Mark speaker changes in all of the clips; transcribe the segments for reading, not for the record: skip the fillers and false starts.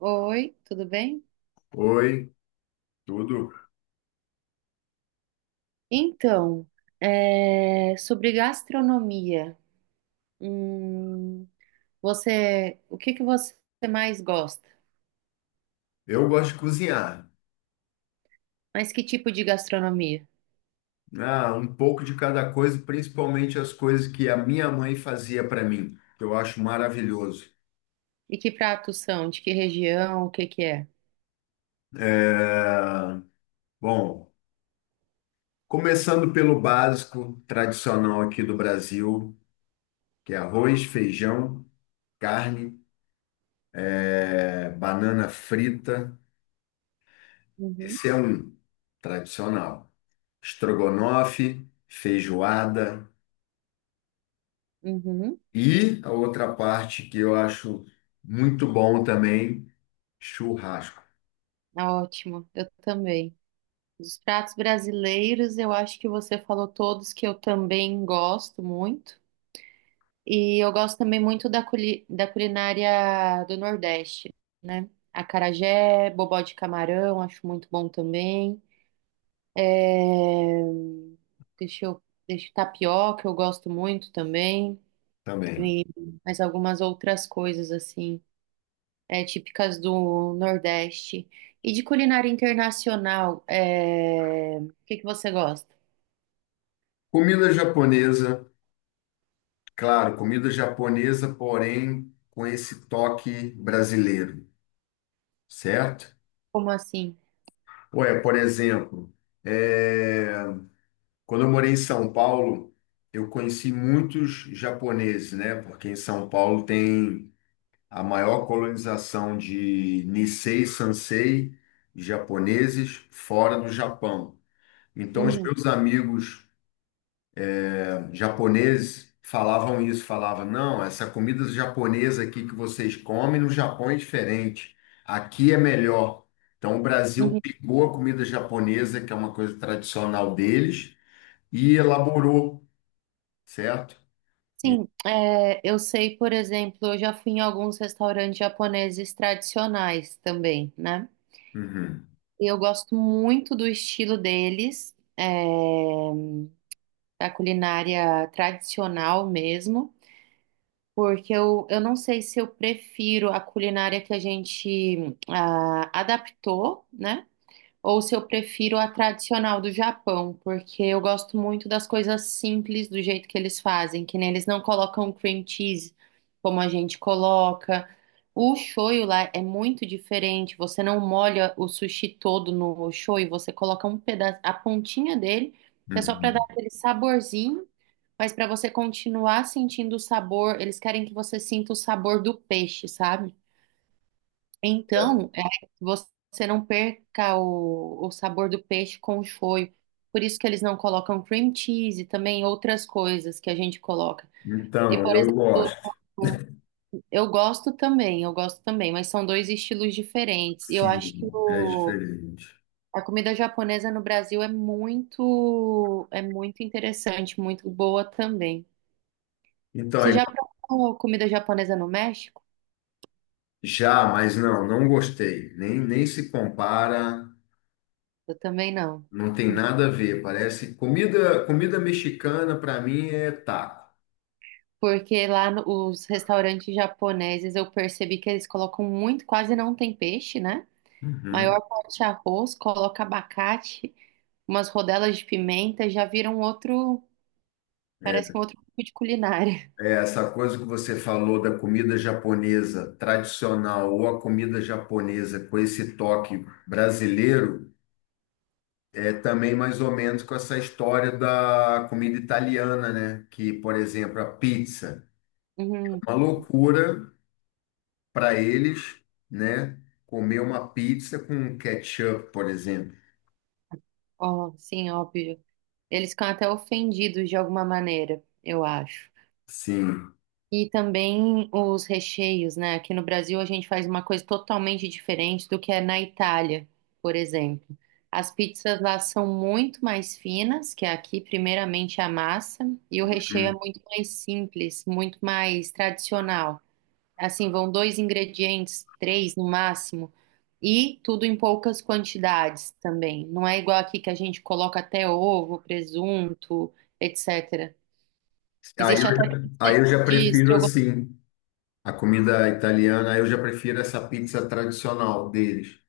Speaker 1: Oi, tudo bem?
Speaker 2: Oi, tudo.
Speaker 1: Então, sobre gastronomia, hum, você, o que que você mais gosta?
Speaker 2: Eu gosto de cozinhar.
Speaker 1: Mas que tipo de gastronomia?
Speaker 2: Ah, um pouco de cada coisa, principalmente as coisas que a minha mãe fazia para mim, que eu acho maravilhoso.
Speaker 1: E que pratos são? De que região? O que que é?
Speaker 2: É, Bom, começando pelo básico tradicional aqui do Brasil, que é arroz, feijão, carne, banana frita.
Speaker 1: Uhum,
Speaker 2: Esse é um tradicional. Estrogonofe, feijoada.
Speaker 1: uhum,
Speaker 2: E a outra parte que eu acho muito bom também. Churrasco
Speaker 1: ah, ótimo, eu também. Dos pratos brasileiros, eu acho que você falou todos que eu também gosto muito. E eu gosto também muito da da culinária do Nordeste, né? Acarajé, bobó de camarão, acho muito bom também. É, Deixa eu... Deixa tapioca, eu gosto muito também.
Speaker 2: também.
Speaker 1: E mais algumas outras coisas, assim, típicas do Nordeste. E de culinária internacional, o que que você gosta?
Speaker 2: Comida japonesa, claro, comida japonesa, porém com esse toque brasileiro, certo?
Speaker 1: Como assim?
Speaker 2: Ué, por exemplo, é, quando eu morei em São Paulo, eu conheci muitos japoneses, né? Porque em São Paulo tem a maior colonização de Nisei Sansei japoneses fora do Japão. Então, os
Speaker 1: Uhum,
Speaker 2: meus amigos japoneses falavam isso, falavam, não, essa comida japonesa aqui que vocês comem no Japão é diferente. Aqui é melhor. Então o Brasil
Speaker 1: uhum.
Speaker 2: pegou a comida japonesa, que é uma coisa tradicional deles, e elaborou, certo? E-
Speaker 1: Sim, eu sei, por exemplo, eu já fui em alguns restaurantes japoneses tradicionais também, né?
Speaker 2: Uhum,
Speaker 1: E eu gosto muito do estilo deles, da culinária tradicional mesmo, porque eu não sei se eu prefiro a culinária que a gente adaptou, né? ou se eu prefiro a tradicional do Japão, porque eu gosto muito das coisas simples do jeito que eles fazem, que nem eles não colocam cream cheese como a gente coloca. O shoyu lá é muito diferente, você não molha o sushi todo no shoyu, você coloca um pedaço, a pontinha dele, que é só para dar
Speaker 2: uhum.
Speaker 1: aquele saborzinho, mas para você continuar sentindo o sabor, eles querem que você sinta o sabor do peixe, sabe? Então, você não perca o sabor do peixe com o shoyu. Por isso que eles não colocam cream cheese e também outras coisas que a gente coloca. E,
Speaker 2: Então,
Speaker 1: por
Speaker 2: eu
Speaker 1: exemplo,
Speaker 2: gosto.
Speaker 1: eu gosto também, mas são dois estilos diferentes. E eu acho que
Speaker 2: Sim, é diferente.
Speaker 1: a comida japonesa no Brasil é muito interessante, muito boa também.
Speaker 2: Então,
Speaker 1: Você
Speaker 2: é-
Speaker 1: já provou comida japonesa no México?
Speaker 2: Já, mas não, não gostei. Nem, nem se compara.
Speaker 1: Eu também não.
Speaker 2: Não tem nada a ver, parece comida, comida mexicana para mim é taco.
Speaker 1: Porque lá os restaurantes japoneses eu percebi que eles colocam muito, quase não tem peixe, né?
Speaker 2: Uhum.
Speaker 1: Maior parte é arroz, coloca abacate, umas rodelas de pimenta, já viram outro, parece
Speaker 2: É,
Speaker 1: que um outro tipo de culinária.
Speaker 2: é essa coisa que você falou da comida japonesa tradicional ou a comida japonesa com esse toque brasileiro é também mais ou menos com essa história da comida italiana, né? Que, por exemplo, a pizza,
Speaker 1: Uhum.
Speaker 2: é uma loucura para eles, né? Comer uma pizza com ketchup, por exemplo.
Speaker 1: Ó, sim, óbvio. Eles ficam até ofendidos de alguma maneira, eu acho.
Speaker 2: Sim.
Speaker 1: E também os recheios, né? Aqui no Brasil a gente faz uma coisa totalmente diferente do que é na Itália, por exemplo. As pizzas lá são muito mais finas que aqui, primeiramente é a massa, e o recheio é muito mais simples, muito mais tradicional. Assim, vão dois ingredientes, três no máximo, e tudo em poucas quantidades também. Não é igual aqui que a gente coloca até ovo, presunto, etc. Existe até
Speaker 2: Aí
Speaker 1: pizza
Speaker 2: eu já
Speaker 1: de
Speaker 2: prefiro
Speaker 1: estrogonofe
Speaker 2: assim, a comida italiana, aí eu já prefiro essa pizza tradicional deles,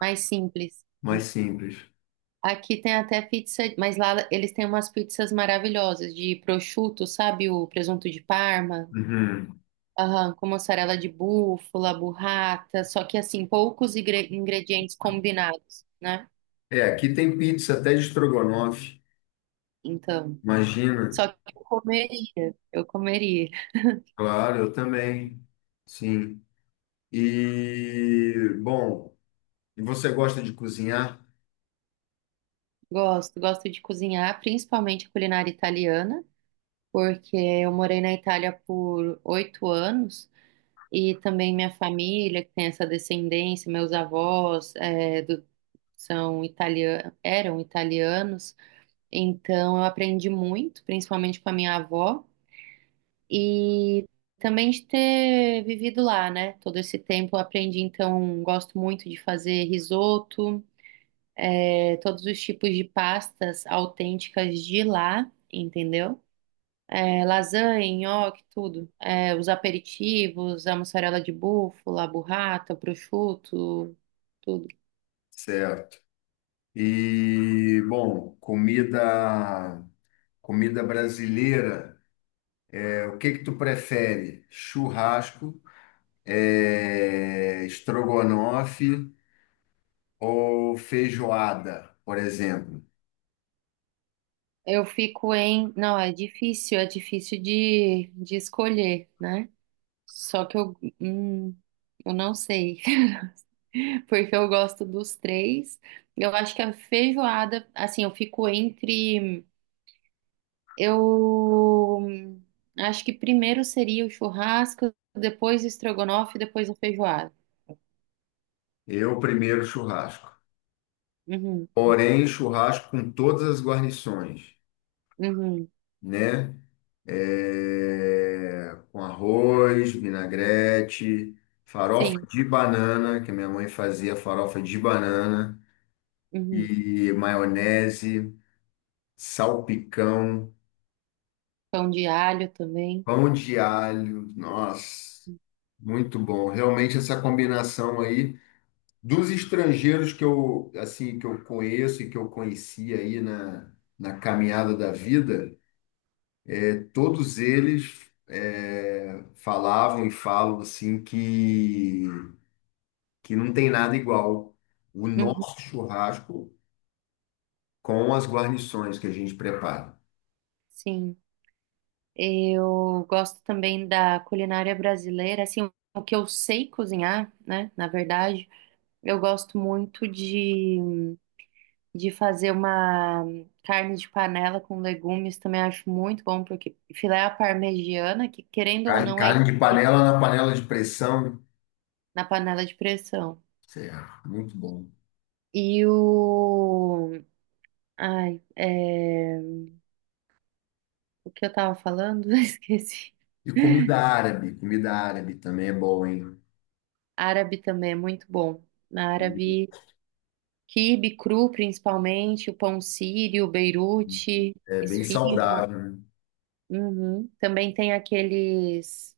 Speaker 1: mais simples.
Speaker 2: mais simples.
Speaker 1: Aqui tem até pizza, mas lá eles têm umas pizzas maravilhosas de prosciutto, sabe? O presunto de Parma,
Speaker 2: Uhum.
Speaker 1: aham, com mussarela de búfala, burrata, só que assim, poucos ingredientes combinados, né?
Speaker 2: É, aqui tem pizza até de estrogonofe,
Speaker 1: Então,
Speaker 2: imagina.
Speaker 1: só que eu comeria, eu comeria.
Speaker 2: Claro, eu também, sim. E, bom, e você gosta de cozinhar?
Speaker 1: Gosto, gosto de cozinhar, principalmente a culinária italiana, porque eu morei na Itália por 8 anos. E também minha família, que tem essa descendência, meus avós, são italianos, eram italianos, então eu aprendi muito, principalmente com a minha avó, e também de ter vivido lá, né? Todo esse tempo eu aprendi, então gosto muito de fazer risoto, todos os tipos de pastas autênticas de lá, entendeu? Lasanha, nhoque, tudo. Os aperitivos, a mussarela de búfala, a burrata, o prosciutto, tudo.
Speaker 2: Certo. E, bom, comida brasileira, o que que tu prefere? Churrasco? É, estrogonofe ou feijoada, por exemplo.
Speaker 1: Eu fico em. Não, é difícil de escolher, né? Só que eu. hum, eu não sei, porque eu gosto dos três. Eu acho que a feijoada, assim, eu fico entre. Eu acho que primeiro seria o churrasco, depois o estrogonofe, depois a feijoada.
Speaker 2: Eu primeiro churrasco.
Speaker 1: Uhum,
Speaker 2: Porém, churrasco com todas as guarnições,
Speaker 1: uhum,
Speaker 2: né? É, com arroz, vinagrete, farofa
Speaker 1: sim,
Speaker 2: de banana, que minha mãe fazia farofa de banana,
Speaker 1: uhum.
Speaker 2: e maionese, salpicão,
Speaker 1: Pão de alho também.
Speaker 2: pão de alho. Nossa, muito bom. Realmente essa combinação aí. Dos estrangeiros que eu, assim, que eu conheço e que eu conheci aí na caminhada da vida, todos eles falavam e falam assim que não tem nada igual o
Speaker 1: Uhum,
Speaker 2: nosso churrasco com as guarnições que a gente prepara.
Speaker 1: sim, eu gosto também da culinária brasileira, assim, o que eu sei cozinhar, né, na verdade, eu gosto muito de fazer uma carne de panela com legumes, também acho muito bom, porque filé à parmegiana, que querendo ou não é
Speaker 2: Carne de panela na panela de pressão,
Speaker 1: na panela de pressão,
Speaker 2: cê, muito bom.
Speaker 1: e o Ai, o que eu tava falando? Esqueci.
Speaker 2: E comida árabe também é bom, hein?
Speaker 1: Árabe também é muito bom. Na árabe, quibe cru, principalmente, o pão sírio, beirute,
Speaker 2: É bem
Speaker 1: esfirra.
Speaker 2: saudável.
Speaker 1: Uhum. Também tem aqueles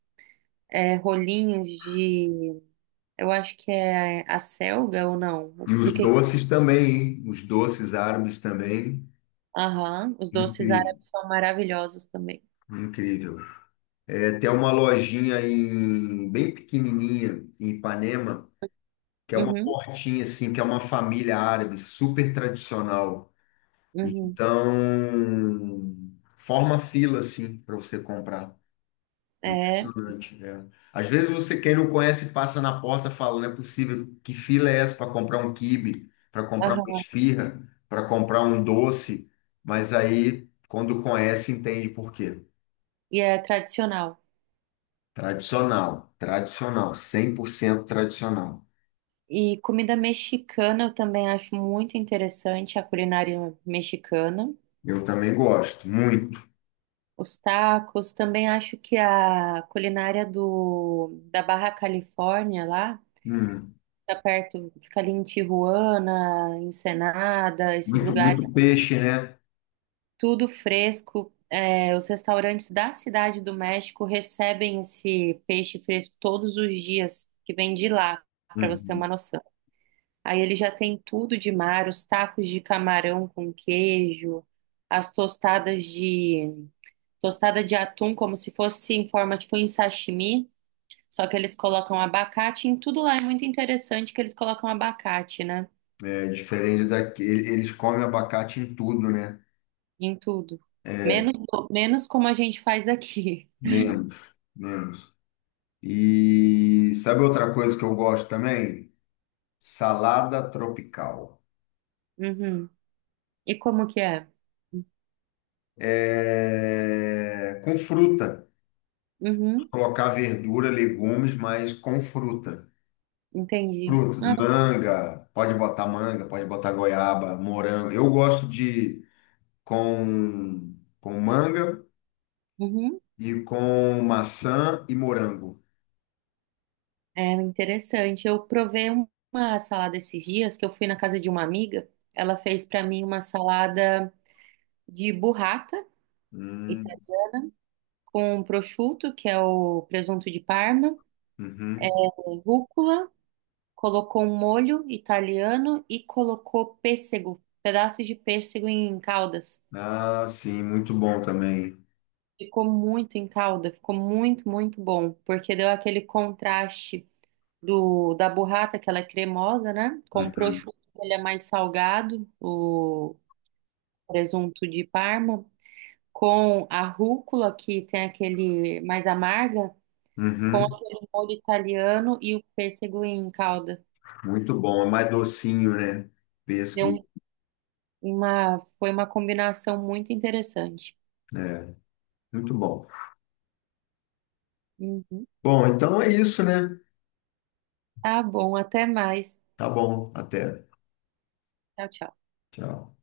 Speaker 1: rolinhos de, eu acho que é a selga ou não?
Speaker 2: E os
Speaker 1: Do que?
Speaker 2: doces também, hein? Os doces árabes também.
Speaker 1: Aham, os doces
Speaker 2: Incrível,
Speaker 1: árabes são maravilhosos também.
Speaker 2: incrível. É, tem uma lojinha em, bem pequenininha em Ipanema, que é uma
Speaker 1: Uhum,
Speaker 2: portinha assim, que é uma família árabe super tradicional.
Speaker 1: uhum.
Speaker 2: Então, forma fila assim para você comprar.
Speaker 1: É,
Speaker 2: Impressionante, é. Às vezes você, quem não conhece, passa na porta falando, não é possível, que fila é essa para comprar um quibe, para comprar uma
Speaker 1: aham.
Speaker 2: esfirra, para comprar um doce, mas aí, quando conhece, entende por quê.
Speaker 1: E é tradicional.
Speaker 2: Tradicional, tradicional, 100% tradicional.
Speaker 1: E comida mexicana eu também acho muito interessante, a culinária mexicana.
Speaker 2: Eu também gosto, muito.
Speaker 1: Os tacos, também acho que a culinária da Barra Califórnia lá,
Speaker 2: Hum.
Speaker 1: tá perto, fica ali em Tijuana, Ensenada, esses
Speaker 2: Muito,
Speaker 1: lugares,
Speaker 2: muito peixe, né?
Speaker 1: tudo fresco. Os restaurantes da Cidade do México recebem esse peixe fresco todos os dias, que vem de lá, para você ter uma
Speaker 2: Uhum.
Speaker 1: noção. Aí ele já tem tudo de mar, os tacos de camarão com queijo, as tostadas de tostada de atum como se fosse em forma tipo em sashimi, só que eles colocam abacate em tudo lá. É muito interessante que eles colocam abacate, né?
Speaker 2: É diferente daqui, eles comem abacate em tudo, né?
Speaker 1: Em tudo.
Speaker 2: É,
Speaker 1: Menos menos como a gente faz aqui.
Speaker 2: menos, menos. E sabe outra coisa que eu gosto também? Salada tropical.
Speaker 1: Uhum. E como que é?
Speaker 2: É, com fruta.
Speaker 1: Uhum.
Speaker 2: Colocar verdura, legumes, mas com fruta.
Speaker 1: Entendi.
Speaker 2: Fruta,
Speaker 1: Ah,
Speaker 2: manga, pode botar goiaba, morango. Eu gosto de com, com manga
Speaker 1: uhum.
Speaker 2: e com maçã e morango.
Speaker 1: É interessante. Eu provei uma salada esses dias que eu fui na casa de uma amiga. Ela fez pra mim uma salada de burrata ita-
Speaker 2: Hum,
Speaker 1: com um prosciutto, que é o presunto de Parma,
Speaker 2: uhum.
Speaker 1: rúcula, colocou um molho italiano e colocou pêssego, pedaços de pêssego em caldas.
Speaker 2: Ah, sim, muito bom também.
Speaker 1: Ficou muito em calda, ficou muito, muito bom, porque deu aquele contraste do da burrata, que ela é cremosa, né? Com o
Speaker 2: Uhum.
Speaker 1: prosciutto, ele é mais salgado, o presunto de Parma, com a rúcula, que tem aquele mais amarga, com
Speaker 2: Uhum.
Speaker 1: aquele molho italiano e o pêssego em calda.
Speaker 2: Muito bom, é mais docinho, né?
Speaker 1: Deu
Speaker 2: Pêssego,
Speaker 1: um- foi uma combinação muito interessante.
Speaker 2: né muito bom.
Speaker 1: Uhum.
Speaker 2: Bom, então é isso, né?
Speaker 1: Tá bom, até mais.
Speaker 2: Tá bom, até.
Speaker 1: Tchau, tchau.
Speaker 2: Tchau.